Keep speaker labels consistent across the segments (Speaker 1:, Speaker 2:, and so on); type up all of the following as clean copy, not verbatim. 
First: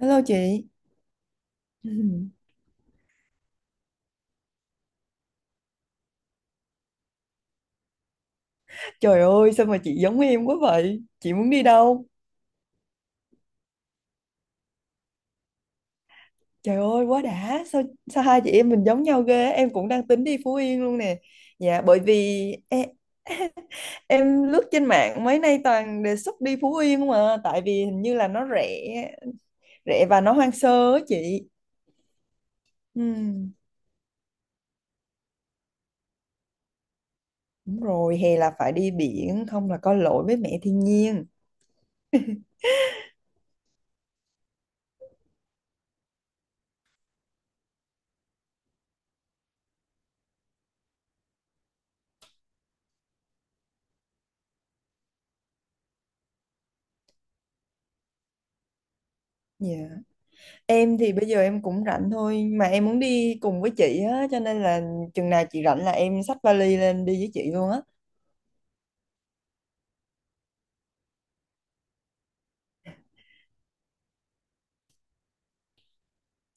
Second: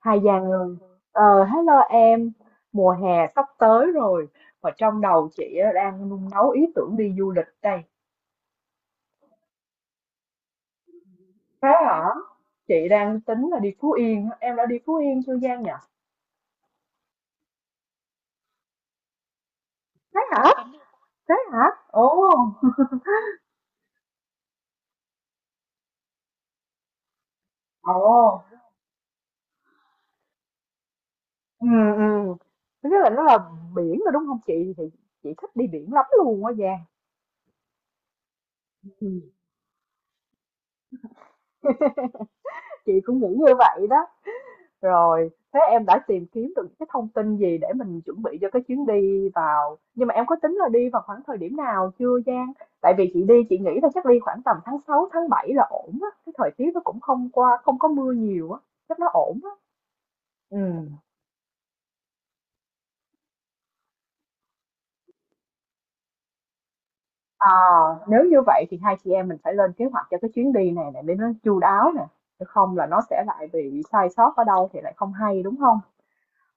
Speaker 1: Hai
Speaker 2: Hello
Speaker 1: dàn
Speaker 2: chị.
Speaker 1: người hello
Speaker 2: Ừ.
Speaker 1: em mùa hè sắp tới rồi và trong đầu chị á, đang nung nấu ý tưởng đi du lịch đây.
Speaker 2: Trời ơi, sao mà chị giống em quá vậy? Chị muốn đi
Speaker 1: Thế hả?
Speaker 2: đâu?
Speaker 1: Chị đang tính là đi Phú Yên á. Em đã đi Phú Yên chưa Giang nhỉ?
Speaker 2: Trời ơi quá đã. Sao sao hai chị em mình giống nhau ghê á? Em cũng đang
Speaker 1: Thế
Speaker 2: tính đi
Speaker 1: hả?
Speaker 2: Phú Yên luôn nè.
Speaker 1: Thế hả?
Speaker 2: Dạ, bởi
Speaker 1: Ồ.
Speaker 2: vì em, em lướt trên mạng mấy nay toàn đề xuất đi Phú Yên không à. Tại vì hình
Speaker 1: Ồ.
Speaker 2: như là nó rẻ. Rẻ và nó hoang sơ á chị.
Speaker 1: Ừ. Ừ. Thứ nhất là nó là
Speaker 2: ừ,
Speaker 1: biển rồi đúng không chị thì chị thích đi biển lắm luôn á Giang.
Speaker 2: Đúng rồi, hè là phải đi
Speaker 1: Ừ,
Speaker 2: biển. Không là có lỗi với mẹ thiên nhiên.
Speaker 1: chị cũng nghĩ như vậy đó. Rồi, thế em đã tìm kiếm được những cái thông tin gì để mình chuẩn bị cho cái chuyến đi vào nhưng mà em có tính là đi vào khoảng thời điểm nào chưa Giang? Tại vì chị đi chị nghĩ là chắc đi khoảng tầm tháng 6 tháng 7 là ổn á, cái thời tiết nó cũng không qua không có mưa nhiều á, chắc nó ổn á.
Speaker 2: Dạ.
Speaker 1: Ừ.
Speaker 2: Em thì bây giờ em cũng rảnh thôi, mà em muốn đi cùng với chị á, cho nên là chừng nào chị rảnh là em xách vali lên đi với chị
Speaker 1: À,
Speaker 2: luôn á.
Speaker 1: nếu như vậy thì hai chị em mình phải lên kế hoạch cho cái chuyến đi này này để nó chu đáo nè, chứ không là nó sẽ lại bị sai sót ở đâu thì lại không hay đúng không?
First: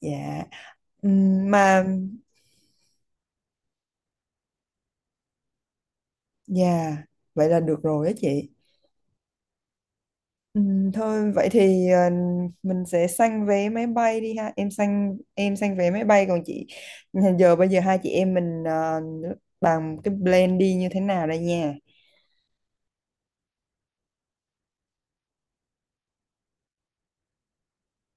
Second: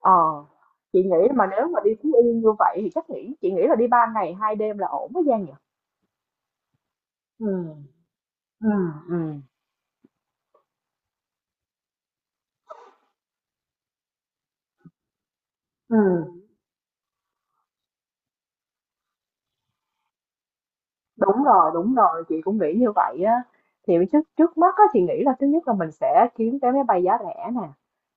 Speaker 2: Dạ.
Speaker 1: Chị nghĩ mà nếu mà
Speaker 2: Mà
Speaker 1: đi Phú Yên như vậy thì chắc chị nghĩ là đi 3 ngày 2 đêm là ổn với Giang nhỉ?
Speaker 2: dạ,
Speaker 1: Ừ.
Speaker 2: vậy là được rồi á chị.
Speaker 1: Ừ. Ừ.
Speaker 2: Thôi vậy thì mình sẽ săn vé máy bay đi ha. Em săn vé máy bay, còn
Speaker 1: Ừm.
Speaker 2: chị bây giờ hai chị em mình bàn cái plan đi như thế nào đây
Speaker 1: Đúng rồi,
Speaker 2: nha.
Speaker 1: đúng rồi, chị cũng nghĩ như vậy á. Thì trước trước mắt á, chị nghĩ là thứ nhất là mình sẽ kiếm vé máy bay giá rẻ nè,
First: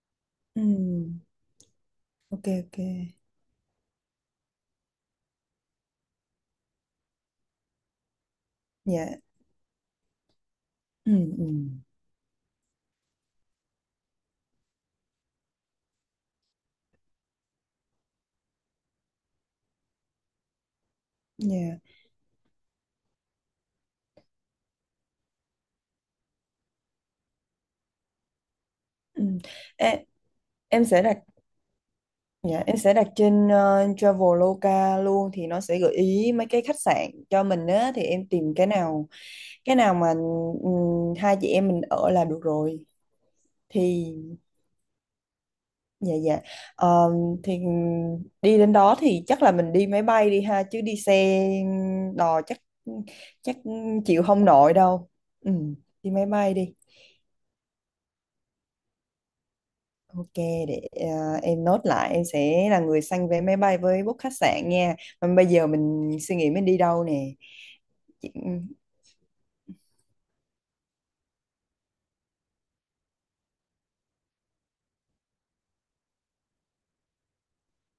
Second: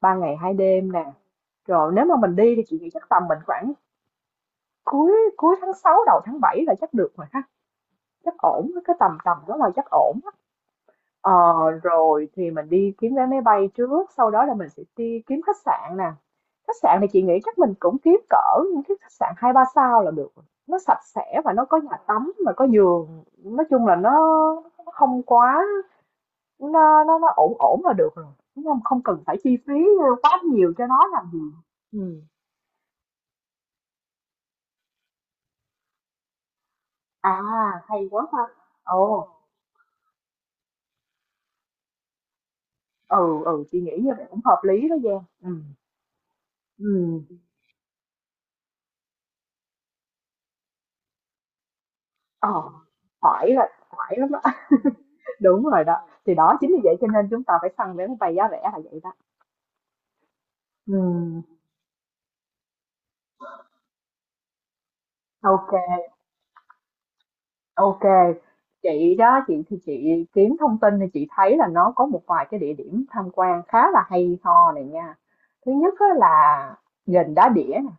Speaker 1: 3 ngày 2 đêm nè.
Speaker 2: Ừm,
Speaker 1: Rồi nếu mà mình
Speaker 2: ok
Speaker 1: đi thì
Speaker 2: ok.
Speaker 1: chị nghĩ chắc tầm mình khoảng cuối cuối tháng 6 đầu tháng 7 là chắc được rồi ha, chắc ổn cái
Speaker 2: Dạ.
Speaker 1: tầm tầm đó là chắc ổn. Ờ,
Speaker 2: Ừm, ừm,
Speaker 1: rồi thì mình đi kiếm vé máy bay trước, sau đó là mình sẽ đi kiếm khách sạn nè. Khách sạn thì chị nghĩ chắc mình cũng kiếm cỡ những cái khách sạn hai ba sao là được. Nó sạch sẽ và nó có
Speaker 2: Dạ.
Speaker 1: nhà tắm mà có giường. Nói chung là nó không quá nó ổn ổn là được rồi. Đúng không? Không cần phải
Speaker 2: Ừm.
Speaker 1: chi phí
Speaker 2: Ê,
Speaker 1: quá nhiều
Speaker 2: em
Speaker 1: cho
Speaker 2: sẽ
Speaker 1: nó
Speaker 2: đặt
Speaker 1: làm gì. Ừ.
Speaker 2: Dạ, em sẽ đặt trên Traveloka luôn, thì nó sẽ gợi ý mấy cái khách sạn
Speaker 1: À,
Speaker 2: cho mình á, thì
Speaker 1: hay quá
Speaker 2: em
Speaker 1: ha.
Speaker 2: tìm cái
Speaker 1: Ồ,
Speaker 2: nào cái nào mà hai chị em mình ở là được rồi
Speaker 1: ừ, ừ, chị nghĩ
Speaker 2: thì
Speaker 1: như vậy cũng hợp lý đó Giang. Ừ.
Speaker 2: dạ dạ. Ờ,
Speaker 1: Ừ.
Speaker 2: thì đi đến đó thì chắc là mình đi máy bay đi ha, chứ đi xe đò
Speaker 1: Ờ,
Speaker 2: chắc
Speaker 1: phải
Speaker 2: chắc
Speaker 1: là phải
Speaker 2: chịu
Speaker 1: lắm.
Speaker 2: không nổi đâu. Ừ,
Speaker 1: Đúng rồi đó,
Speaker 2: đi máy
Speaker 1: thì
Speaker 2: bay
Speaker 1: đó chính
Speaker 2: đi.
Speaker 1: vì vậy cho nên chúng ta phải săn vé máy bay giá rẻ là vậy đó.
Speaker 2: Ok, để
Speaker 1: Ừm,
Speaker 2: em nốt lại, em sẽ là người săn vé máy bay với book khách sạn nha. Mà bây giờ
Speaker 1: ok,
Speaker 2: mình suy nghĩ mình đi đâu nè.
Speaker 1: ok.
Speaker 2: Chị-
Speaker 1: Chị đó, chị thì chị kiếm thông tin thì chị thấy là nó có một vài cái địa điểm tham quan khá là hay ho này nha. Thứ nhất á là gành Đá Đĩa nè.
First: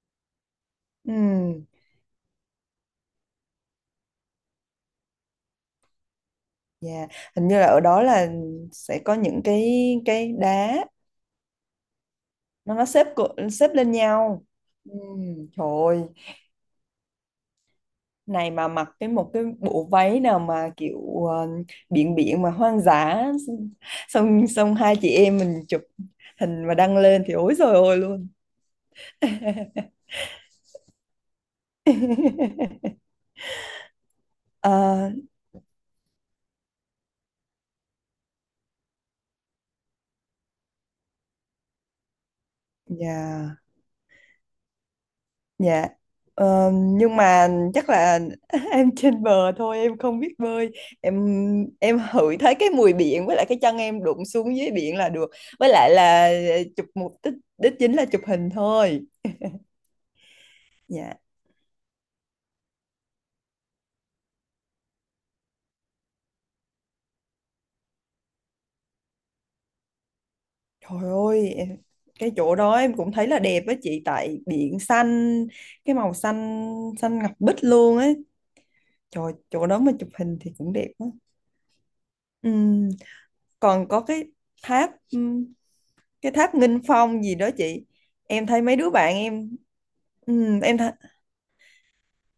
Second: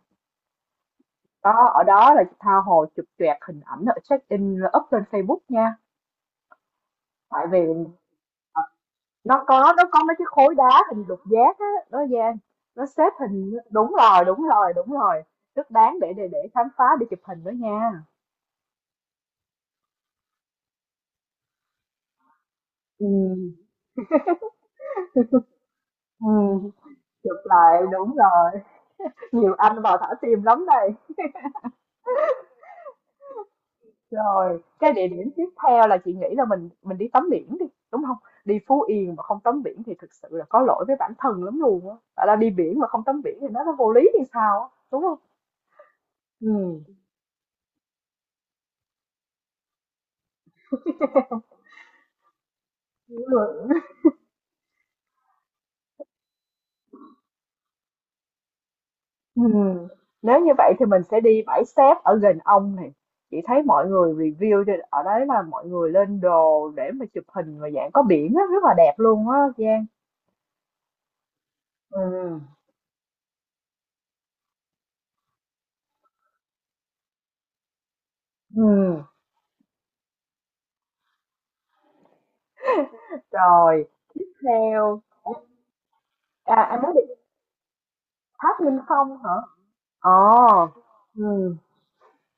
Speaker 2: ừm,
Speaker 1: Đó, ở đó là tha hồ chụp choẹt hình ảnh ở check in up lên Facebook nha.
Speaker 2: dạ.
Speaker 1: Tại
Speaker 2: Hình
Speaker 1: vì
Speaker 2: như là ở đó là sẽ có những
Speaker 1: nó có nó có mấy cái
Speaker 2: cái
Speaker 1: khối đá
Speaker 2: đá
Speaker 1: hình lục giác á nó Giang,
Speaker 2: nó
Speaker 1: nó
Speaker 2: nó
Speaker 1: xếp hình
Speaker 2: xếp lên
Speaker 1: đúng rồi
Speaker 2: nhau.
Speaker 1: đúng rồi đúng rồi,
Speaker 2: Trời
Speaker 1: rất đáng
Speaker 2: ơi,
Speaker 1: để khám phá để chụp hình đó nha.
Speaker 2: này mà mặc một cái bộ váy nào mà kiểu biển biển mà hoang
Speaker 1: Ừ,
Speaker 2: dã, xong xong hai chị em mình chụp
Speaker 1: ừ.
Speaker 2: hình mà đăng lên thì
Speaker 1: Chụp
Speaker 2: ối rồi
Speaker 1: lại
Speaker 2: ôi
Speaker 1: đúng
Speaker 2: luôn.
Speaker 1: rồi, nhiều anh vào thả tim lắm đây. Rồi cái địa
Speaker 2: À,
Speaker 1: điểm tiếp theo là chị nghĩ là mình đi tắm biển đi, đúng không? Đi Phú Yên mà không tắm biển thì thực sự là có lỗi với bản thân lắm luôn á, tại là đi biển mà không tắm biển thì
Speaker 2: dạ.
Speaker 1: nó vô lý thì sao á, đúng không?
Speaker 2: Dạ. Ờ, nhưng mà chắc là em trên bờ thôi, em không biết bơi. Em em hửi thấy cái mùi biển với lại cái
Speaker 1: Ừ.
Speaker 2: chân em đụng xuống dưới biển là được, với lại là chụp mục đích đích chính là chụp hình thôi.
Speaker 1: Ừm, nếu như vậy thì mình
Speaker 2: Dạ,
Speaker 1: sẽ đi bãi xép ở gần ông này. Chị thấy mọi người review ở đấy là mọi người lên đồ để mà chụp hình và dạng có biển á, rất là đẹp luôn á Giang.
Speaker 2: trời ơi em, cái
Speaker 1: Ừm,
Speaker 2: chỗ đó em cũng thấy là đẹp á chị, tại biển xanh, cái màu xanh xanh ngọc bích luôn ấy,
Speaker 1: ừm.
Speaker 2: trời chỗ đó mà chụp hình thì cũng đẹp á. Ừm,
Speaker 1: Rồi,
Speaker 2: Còn có
Speaker 1: tiếp
Speaker 2: tháp
Speaker 1: theo.
Speaker 2: cái tháp
Speaker 1: À,
Speaker 2: Nghinh
Speaker 1: anh nói đi.
Speaker 2: Phong gì đó chị. Em
Speaker 1: Tháp
Speaker 2: thấy mấy
Speaker 1: Nghinh
Speaker 2: đứa bạn
Speaker 1: Phong hả?
Speaker 2: em ừm,
Speaker 1: Ồ.
Speaker 2: em
Speaker 1: Ừ.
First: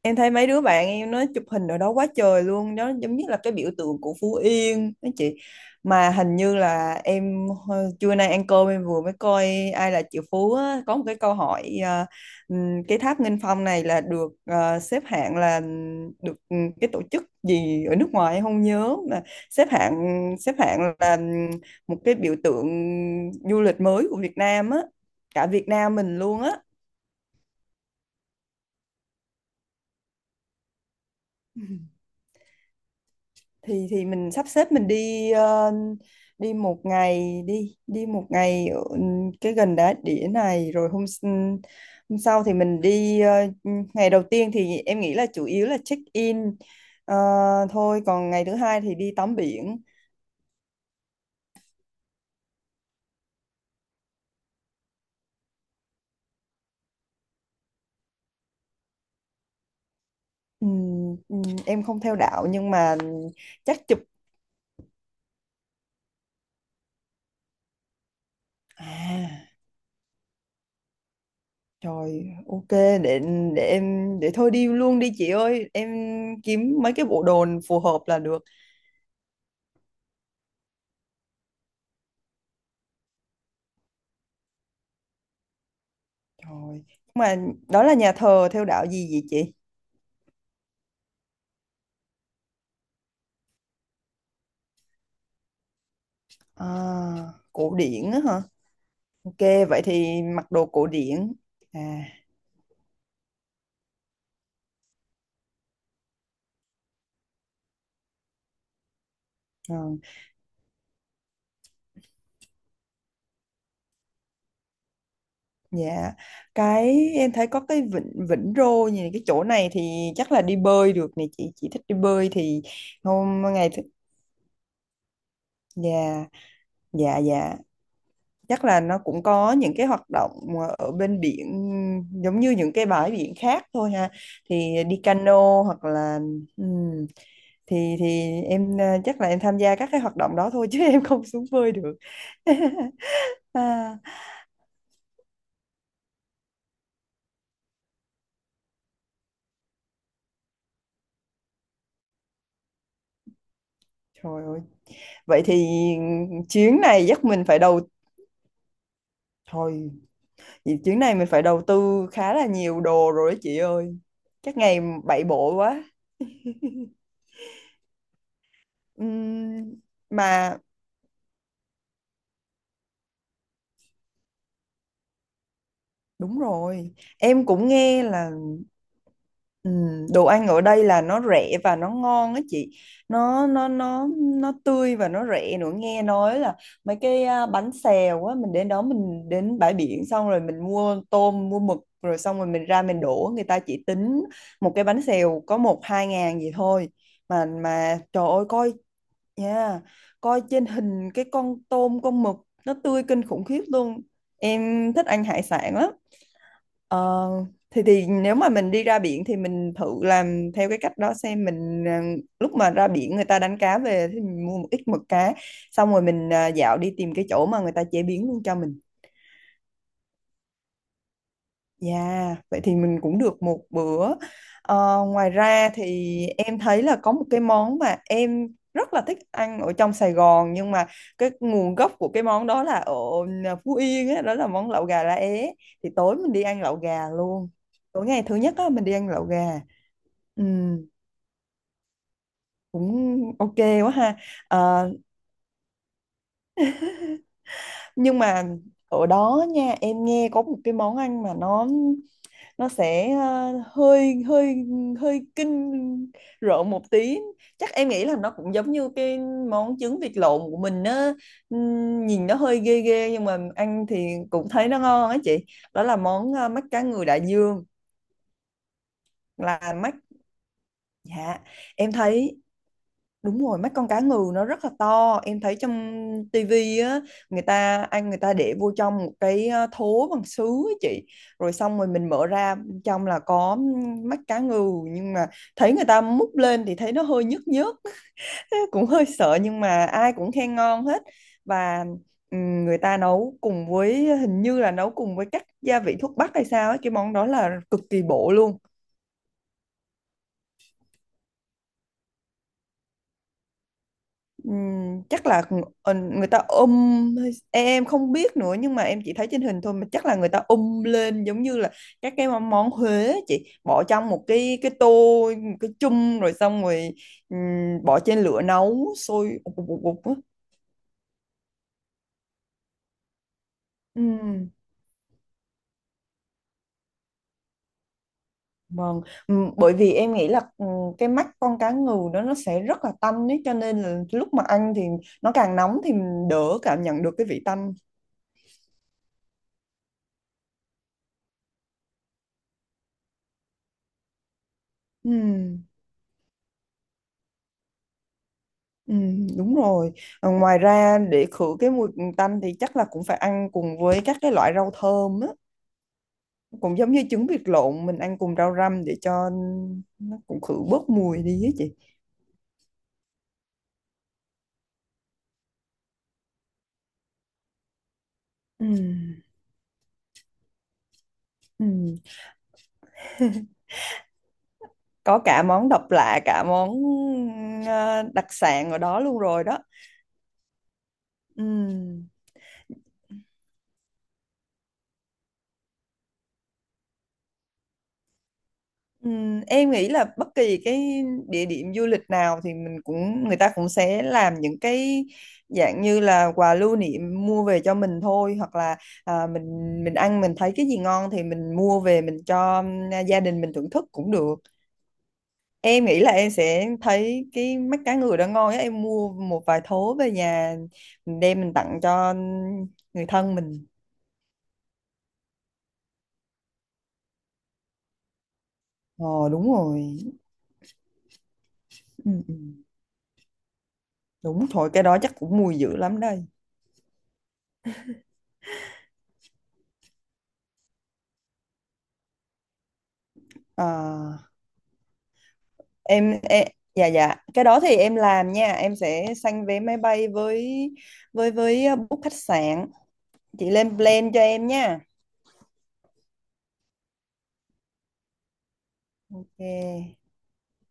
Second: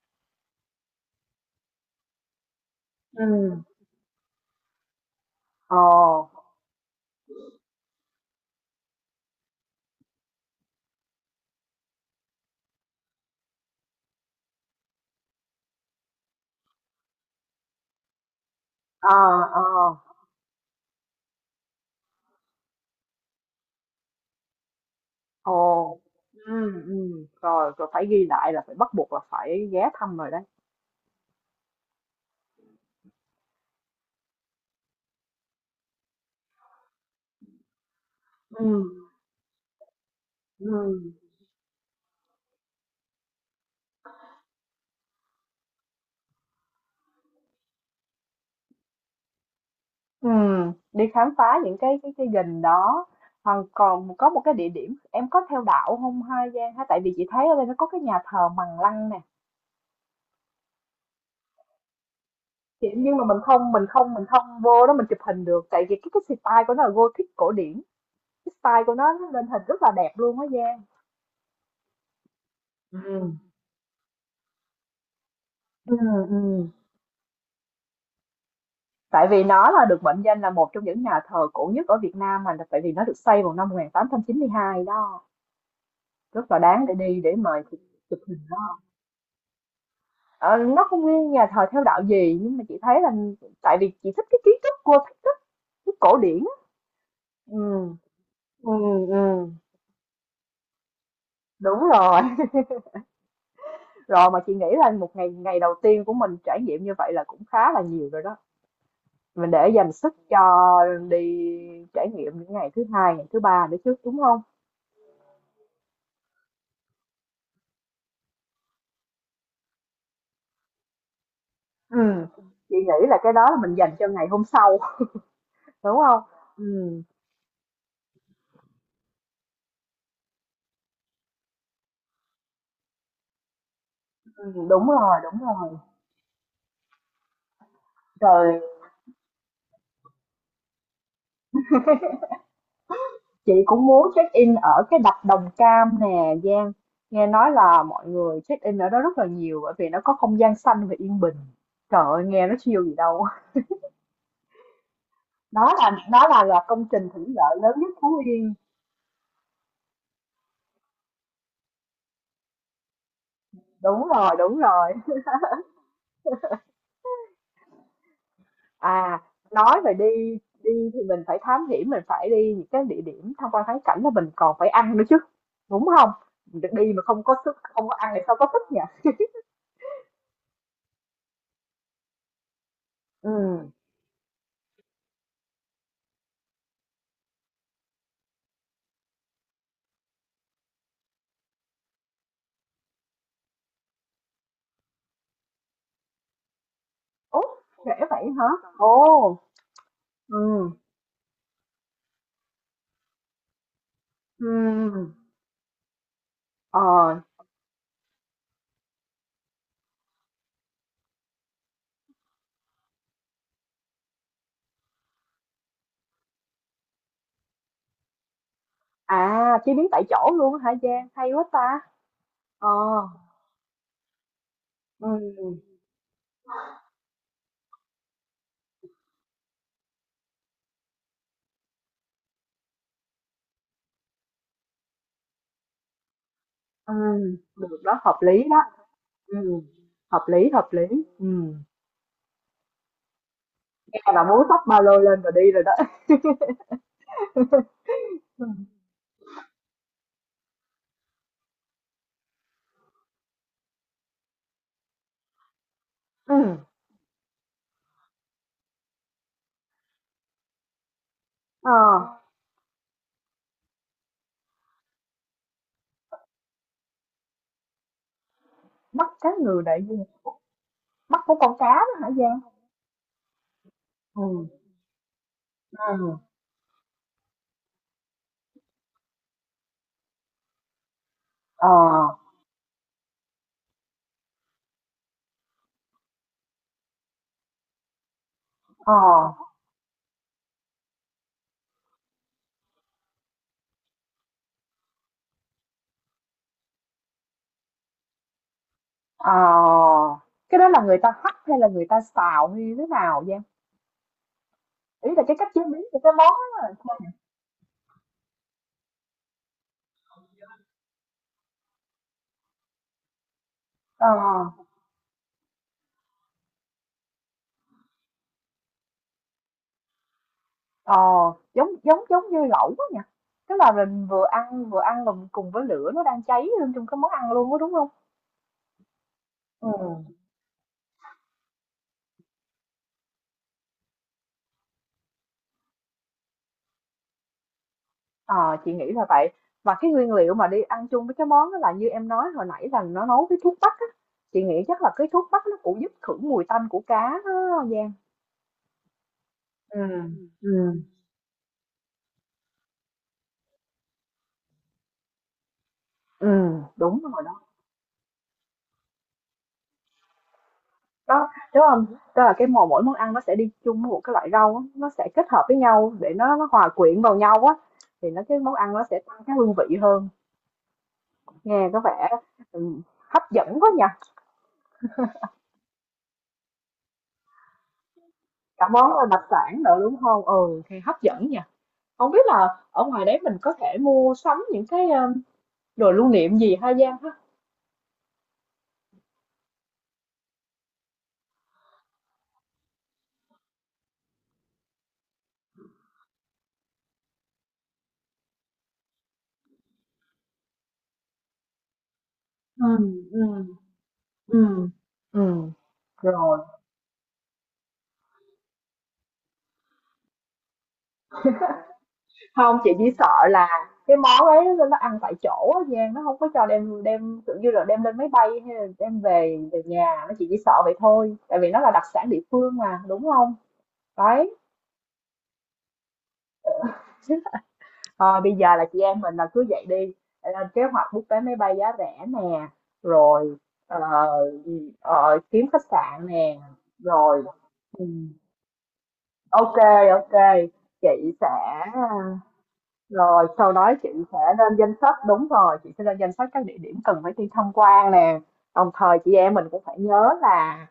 Speaker 2: Em thấy mấy đứa bạn em nó chụp hình ở đó quá trời luôn đó, giống như
Speaker 1: Ừ.
Speaker 2: là cái biểu tượng của Phú Yên đó chị. Mà hình
Speaker 1: Ồ.
Speaker 2: như là trưa nay ăn cơm em vừa mới coi Ai Là Triệu Phú á, có một cái câu hỏi à, cái tháp Nghinh Phong này là xếp hạng là được cái tổ chức gì ở nước ngoài em không nhớ,
Speaker 1: Ờ.
Speaker 2: mà
Speaker 1: Ờ.
Speaker 2: xếp hạng là một cái biểu tượng du lịch mới của Việt Nam á cả Việt Nam
Speaker 1: Ồ.
Speaker 2: mình luôn á.
Speaker 1: Ừ. Ừ. Rồi, rồi phải ghi lại là phải bắt buộc là phải ghé thăm rồi đấy.
Speaker 2: Thì mình sắp xếp mình đi đi một ngày đi đi một
Speaker 1: Ừ.
Speaker 2: ngày ở cái gần đá đĩa này, rồi
Speaker 1: Ừ.
Speaker 2: hôm sau thì mình đi ngày đầu tiên thì em nghĩ là chủ yếu là check in ờ, thôi, còn ngày thứ hai thì đi tắm biển.
Speaker 1: Ừ, đi khám phá những cái gành đó, còn còn có một cái địa điểm, em có theo đạo không ha Giang ha, tại vì chị thấy ở đây nó có cái nhà thờ Bằng Lăng nè.
Speaker 2: Em không theo đạo nhưng mà
Speaker 1: Nhưng mà mình không mình
Speaker 2: chắc chụp.
Speaker 1: không mình không vô đó mình chụp hình được, tại vì cái style của nó là Gothic cổ điển, cái style của nó lên
Speaker 2: À,
Speaker 1: hình rất là đẹp luôn á Giang.
Speaker 2: trời, ok,
Speaker 1: Ừ.
Speaker 2: để em để thôi đi luôn đi chị ơi, em
Speaker 1: Ừ, ừ.
Speaker 2: kiếm mấy cái bộ đồ phù hợp là được.
Speaker 1: Tại vì nó là được mệnh danh là một trong những nhà thờ cổ nhất ở Việt Nam, mà tại vì nó được xây vào năm 1892 đó, rất là
Speaker 2: Rồi.
Speaker 1: đáng để
Speaker 2: Nhưng
Speaker 1: đi để
Speaker 2: mà
Speaker 1: mời chụp
Speaker 2: đó là nhà
Speaker 1: chụp hình.
Speaker 2: thờ theo đạo gì vậy chị?
Speaker 1: Ờ, nó không nguyên nhà thờ theo đạo gì nhưng mà chị thấy là tại vì chị thích cái kiến trúc Gothic á, cái cổ điển á.
Speaker 2: À,
Speaker 1: Ừ.
Speaker 2: cổ điển á hả?
Speaker 1: Ừ. Ừ,
Speaker 2: Ok, vậy thì mặc đồ cổ điển.
Speaker 1: đúng
Speaker 2: À,
Speaker 1: rồi. Rồi mà chị nghĩ là một ngày ngày đầu tiên của mình trải nghiệm như vậy là cũng khá là nhiều rồi đó, mình để dành
Speaker 2: ừ,
Speaker 1: sức cho đi trải nghiệm những ngày thứ hai ngày thứ ba nữa chứ, đúng không?
Speaker 2: dạ. Cái em thấy có cái vịnh Vĩnh Rô như cái chỗ này thì chắc là đi bơi được nè chị. Chị thích đi
Speaker 1: Ừ.
Speaker 2: bơi thì
Speaker 1: Chị nghĩ là cái đó là
Speaker 2: ngày
Speaker 1: mình
Speaker 2: thứ.
Speaker 1: dành cho ngày hôm sau, đúng không?
Speaker 2: Dạ,
Speaker 1: Ừ.
Speaker 2: dạ. Chắc là nó cũng có những cái hoạt động ở bên biển giống như những cái bãi biển khác thôi ha,
Speaker 1: Ừ,
Speaker 2: thì đi
Speaker 1: đúng
Speaker 2: cano
Speaker 1: rồi
Speaker 2: hoặc là ừm, thì
Speaker 1: rồi.
Speaker 2: em chắc là em tham gia các cái hoạt động đó thôi, chứ em không xuống bơi được.
Speaker 1: Chị cũng
Speaker 2: À,
Speaker 1: muốn check in ở cái đập Đồng Cam nè Giang, nghe nói là mọi người check in ở đó rất là nhiều bởi vì nó có không gian xanh và yên bình, trời ơi nghe nó siêu gì đâu.
Speaker 2: trời ơi vậy thì
Speaker 1: Nó là
Speaker 2: chuyến
Speaker 1: công
Speaker 2: này
Speaker 1: trình thủy
Speaker 2: chắc mình
Speaker 1: lợi
Speaker 2: phải
Speaker 1: lớn
Speaker 2: đầu
Speaker 1: nhất Phú Yên.
Speaker 2: thôi vì chuyến này mình phải đầu tư khá là nhiều đồ rồi đó chị ơi,
Speaker 1: Đúng rồi đúng
Speaker 2: chắc ngày
Speaker 1: rồi.
Speaker 2: bảy bộ quá.
Speaker 1: À,
Speaker 2: Ừm,
Speaker 1: nói về đi
Speaker 2: mà
Speaker 1: đi thì mình phải thám hiểm, mình phải đi những cái địa điểm tham quan thắng cảnh là mình còn phải ăn nữa chứ, đúng không?
Speaker 2: đúng
Speaker 1: Được đi
Speaker 2: rồi,
Speaker 1: mà không có
Speaker 2: em
Speaker 1: sức
Speaker 2: cũng
Speaker 1: không có
Speaker 2: nghe
Speaker 1: ăn thì
Speaker 2: là
Speaker 1: sao có sức nhỉ?
Speaker 2: Ừ, đồ ăn ở đây là nó rẻ và nó ngon á chị, nó nó
Speaker 1: Ừ.
Speaker 2: nó nó tươi và nó rẻ nữa, nghe nói là mấy cái bánh xèo á, mình đến đó mình đến bãi biển xong rồi mình mua tôm mua mực, rồi xong rồi mình ra mình đổ, người ta chỉ tính một cái bánh xèo có một hai ngàn gì thôi,
Speaker 1: Ủa,
Speaker 2: mà
Speaker 1: trễ
Speaker 2: mà trời
Speaker 1: vậy
Speaker 2: ơi
Speaker 1: hả?
Speaker 2: coi
Speaker 1: Ồ.
Speaker 2: nha, coi trên
Speaker 1: Ừ.
Speaker 2: hình cái con tôm con mực nó tươi kinh khủng khiếp luôn,
Speaker 1: Ừ.
Speaker 2: em thích ăn hải sản lắm.
Speaker 1: Ờ,
Speaker 2: Ờ, thì nếu mà mình đi ra biển thì mình thử làm theo cái cách đó xem, mình lúc mà ra biển người ta đánh cá về thì mình mua một ít mực cá, xong rồi mình dạo đi tìm cái chỗ mà người ta chế biến luôn cho mình.
Speaker 1: à, chế biến tại chỗ luôn hả Giang? Hay quá ta.
Speaker 2: Yeah, vậy
Speaker 1: Ờ,
Speaker 2: thì mình cũng được một bữa. Ờ, ngoài
Speaker 1: ừ,
Speaker 2: ra thì em thấy là có một cái món mà em rất là thích ăn ở trong Sài Gòn, nhưng mà cái nguồn gốc của cái món đó là ở Phú Yên á, đó là món lẩu gà lá é. Thì tối mình đi ăn lẩu
Speaker 1: ừ,
Speaker 2: gà luôn.
Speaker 1: được đó,
Speaker 2: Tối
Speaker 1: hợp
Speaker 2: ngày thứ
Speaker 1: lý
Speaker 2: nhất
Speaker 1: đó.
Speaker 2: á mình đi ăn lẩu
Speaker 1: Ừ,
Speaker 2: gà.
Speaker 1: hợp
Speaker 2: Ừ,
Speaker 1: lý, hợp lý. Ừ,
Speaker 2: cũng ok quá
Speaker 1: nghe
Speaker 2: ha.
Speaker 1: là muốn xách ba
Speaker 2: Ờ,
Speaker 1: lô lên và đi rồi đó.
Speaker 2: nhưng mà
Speaker 1: Ừ.
Speaker 2: ở đó nha, em nghe có một cái món ăn mà nó sẽ hơi hơi hơi kinh
Speaker 1: Ừ.
Speaker 2: rợn một tí, chắc em nghĩ là nó cũng giống như cái món trứng vịt lộn của mình á.
Speaker 1: ờ,
Speaker 2: Nhìn nó hơi ghê ghê nhưng mà ăn thì cũng thấy nó ngon á chị, đó là món mắt cá ngừ đại dương.
Speaker 1: bắt cá ngừ
Speaker 2: Là
Speaker 1: đại
Speaker 2: mắt,
Speaker 1: dương, bắt của
Speaker 2: dạ
Speaker 1: con cá
Speaker 2: em
Speaker 1: đó hả
Speaker 2: thấy.
Speaker 1: Giang?
Speaker 2: Đúng rồi, mắt con cá ngừ nó
Speaker 1: Ừ.
Speaker 2: rất là to. Em thấy trong
Speaker 1: Ừ.
Speaker 2: tivi á, người ta ăn người ta để vô trong một cái thố bằng sứ á chị. Rồi
Speaker 1: Ờ.
Speaker 2: xong rồi mình mở ra, trong là có mắt cá ngừ, nhưng mà thấy người ta múc lên thì thấy nó hơi nhức nhức, cũng
Speaker 1: Ờ.
Speaker 2: hơi sợ nhưng mà ai cũng khen ngon hết. Và người ta nấu cùng với, hình như là nấu cùng với các gia vị thuốc bắc hay sao ấy, cái món đó là cực kỳ bổ luôn.
Speaker 1: Ờ. Cái đó là người ta hấp hay là người ta xào như thế nào Giang? Ý là
Speaker 2: Chắc
Speaker 1: cái
Speaker 2: là
Speaker 1: cách chế biến của cái
Speaker 2: người
Speaker 1: món
Speaker 2: ta
Speaker 1: đó.
Speaker 2: ôm,
Speaker 1: Là sao?
Speaker 2: em không biết nữa, nhưng mà em chỉ thấy trên hình thôi, mà chắc là người ta ôm lên giống như là các cái món món Huế á chị, bỏ
Speaker 1: Ờ.
Speaker 2: trong một cái tô, một cái chung, rồi xong rồi bỏ trên lửa nấu sôi ụp ụp ụp ụp á.
Speaker 1: Ờ, giống giống giống như lẩu á nhỉ? Tức là mình vừa
Speaker 2: Ừm,
Speaker 1: ăn cùng cùng với lửa nó đang cháy lên trong cái món ăn luôn á, đúng không?
Speaker 2: vâng.
Speaker 1: Ừ.
Speaker 2: Bởi vì em nghĩ là cái mắt con cá ngừ đó nó sẽ rất là tanh ấy, cho nên là lúc mà ăn thì nó càng nóng thì mình đỡ cảm nhận được cái vị tanh.
Speaker 1: Ờ, chị nghĩ là vậy. Và cái nguyên liệu mà đi ăn chung với cái món đó là như em nói hồi nãy là nó nấu với thuốc bắc á. Chị nghĩ chắc là cái thuốc bắc nó
Speaker 2: Ừm.
Speaker 1: cũng giúp khử mùi tanh của cá đó Giang.
Speaker 2: Ừ, đúng
Speaker 1: Ừ.
Speaker 2: rồi. Ờ, ngoài
Speaker 1: Ừ.
Speaker 2: ra để khử cái mùi tanh thì chắc là cũng phải ăn cùng với các cái loại rau thơm á,
Speaker 1: Ừ,
Speaker 2: cũng giống
Speaker 1: đúng
Speaker 2: như
Speaker 1: rồi
Speaker 2: trứng
Speaker 1: đó.
Speaker 2: vịt lộn mình ăn cùng rau răm để cho nó cũng khử bớt mùi
Speaker 1: Đó,
Speaker 2: đi á
Speaker 1: đúng
Speaker 2: chị.
Speaker 1: không? Tức là cái mỗi mỗi món ăn nó sẽ đi chung với một cái loại rau á, nó sẽ kết hợp với nhau để nó hòa quyện vào nhau á, thì nó cái món
Speaker 2: Ừ,
Speaker 1: ăn nó sẽ tăng cái hương vị hơn.
Speaker 2: ừ.
Speaker 1: Nghe có vẻ, ừm, hấp dẫn quá nhỉ?
Speaker 2: Có cả món độc lạ, cả món đặc
Speaker 1: Cả
Speaker 2: sản ở
Speaker 1: món
Speaker 2: đó
Speaker 1: là
Speaker 2: luôn
Speaker 1: đặc
Speaker 2: rồi đó.
Speaker 1: sản nữa đúng hông? Ừ, thì hấp dẫn nhỉ.
Speaker 2: Ừ.
Speaker 1: Không biết là ở ngoài đấy mình có thể mua sắm những cái, đồ lưu niệm gì ha Giang ha?
Speaker 2: Em nghĩ là bất kỳ cái địa điểm du lịch nào thì mình cũng, người ta cũng sẽ làm những cái dạng như là quà lưu niệm mua về cho mình thôi, hoặc là à, mình mình ăn mình thấy cái gì ngon thì mình mua về mình cho
Speaker 1: Ừ.
Speaker 2: gia
Speaker 1: Ừ.
Speaker 2: đình mình thưởng thức cũng được.
Speaker 1: Ừ. Ừm,
Speaker 2: Em nghĩ là em
Speaker 1: rồi.
Speaker 2: sẽ thấy cái mắt cá ngừ đó ngon á, em mua một vài thố về nhà, mình đem mình tặng cho
Speaker 1: Không chị chỉ
Speaker 2: người
Speaker 1: sợ
Speaker 2: thân
Speaker 1: là
Speaker 2: mình.
Speaker 1: cái món ấy nó ăn tại chỗ á Giang, nó không có cho đem đem, kiểu như là, đem lên máy bay hay là đem
Speaker 2: Ờ
Speaker 1: về
Speaker 2: đúng
Speaker 1: về
Speaker 2: rồi,
Speaker 1: nhà, nó chỉ sợ vậy thôi, tại vì nó là đặc sản
Speaker 2: ừ,
Speaker 1: địa
Speaker 2: ừ.
Speaker 1: phương mà, đúng không? Đấy.
Speaker 2: Đúng, thôi cái đó chắc cũng mùi dữ lắm đây.
Speaker 1: Thôi bây giờ là chị em mình là cứ vậy đi, lên kế hoạch book vé máy bay giá rẻ nè, rồi ờ,
Speaker 2: à
Speaker 1: ờ, kiếm khách sạn
Speaker 2: em,
Speaker 1: nè,
Speaker 2: em dạ dạ,
Speaker 1: rồi
Speaker 2: cái đó thì
Speaker 1: ừ,
Speaker 2: em làm nha, em sẽ sanh
Speaker 1: ok,
Speaker 2: vé máy bay
Speaker 1: ok, chị sẽ,
Speaker 2: với book khách sạn.
Speaker 1: rồi
Speaker 2: Chị
Speaker 1: sau đó
Speaker 2: lên
Speaker 1: chị
Speaker 2: plan
Speaker 1: sẽ
Speaker 2: cho em
Speaker 1: lên danh
Speaker 2: nha.
Speaker 1: sách, đúng rồi chị sẽ lên danh sách các địa điểm cần phải đi tham quan nè, đồng thời chị em
Speaker 2: Ok.
Speaker 1: mình cũng phải nhớ là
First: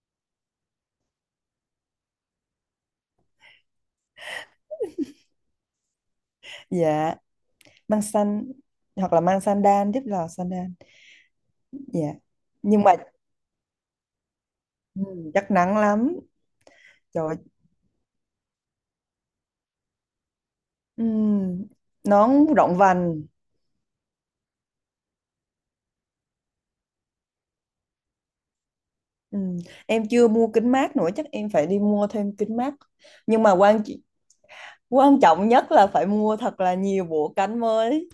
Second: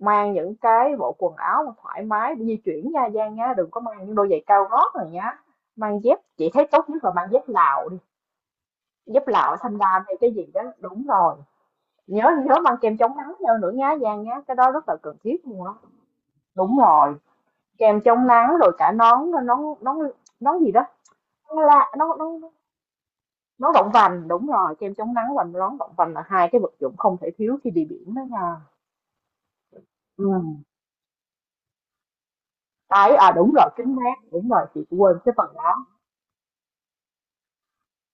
Speaker 1: mang những cái bộ quần áo mà thoải mái để di chuyển nha Giang nhá, đừng có mang những đôi giày cao gót này nhá, mang dép chị thấy tốt nhất là
Speaker 2: Dạ,
Speaker 1: mang dép lào,
Speaker 2: mang xanh hoặc là
Speaker 1: giúp
Speaker 2: mang
Speaker 1: lão thanh
Speaker 2: sandan,
Speaker 1: đam
Speaker 2: giúp
Speaker 1: hay
Speaker 2: là
Speaker 1: cái gì đó
Speaker 2: sandan.
Speaker 1: đúng rồi.
Speaker 2: Dạ,
Speaker 1: Nhớ nhớ mang
Speaker 2: nhưng mà
Speaker 1: kem chống nắng theo nữa nhá Giang nhá, cái đó rất là
Speaker 2: ừ,
Speaker 1: cần thiết
Speaker 2: chắc
Speaker 1: luôn á.
Speaker 2: nắng lắm,
Speaker 1: Đúng rồi,
Speaker 2: trời ơi.
Speaker 1: kem chống nắng rồi cả nón nón nón, nón gì đó, nón
Speaker 2: Ừ,
Speaker 1: la nón nón,
Speaker 2: nón rộng vành.
Speaker 1: nón động vành, đúng rồi kem chống nắng và nón động vành là hai cái vật dụng không thể thiếu khi đi biển đó nha.
Speaker 2: Ừ. Em
Speaker 1: Ừ.
Speaker 2: chưa mua kính mát nữa, chắc em phải đi mua thêm kính mát,
Speaker 1: Đấy à,
Speaker 2: nhưng
Speaker 1: đúng
Speaker 2: mà
Speaker 1: rồi
Speaker 2: quan
Speaker 1: kính mát, đúng rồi chị quên
Speaker 2: quan
Speaker 1: cái
Speaker 2: trọng
Speaker 1: phần
Speaker 2: nhất
Speaker 1: đó.
Speaker 2: là phải mua thật là nhiều bộ cánh mới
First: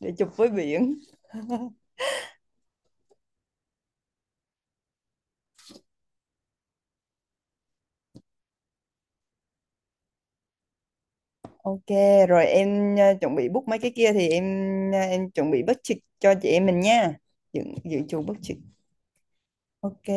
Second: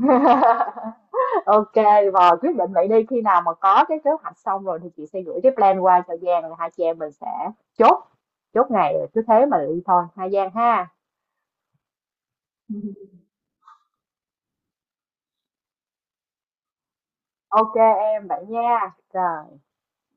Speaker 2: để chụp với biển.
Speaker 1: OK, và quyết định vậy đi, khi nào mà có cái kế hoạch xong rồi thì chị sẽ gửi cái plan qua cho Giang rồi hai chị em mình sẽ chốt chốt ngày rồi cứ thế mà đi thôi hai Giang ha.
Speaker 2: Ok, rồi em chuẩn bị book mấy cái kia, thì em em chuẩn bị budget cho chị em mình nha. Dự
Speaker 1: OK
Speaker 2: dự trù
Speaker 1: em vậy
Speaker 2: budget.
Speaker 1: nha. Rồi.
Speaker 2: Ok.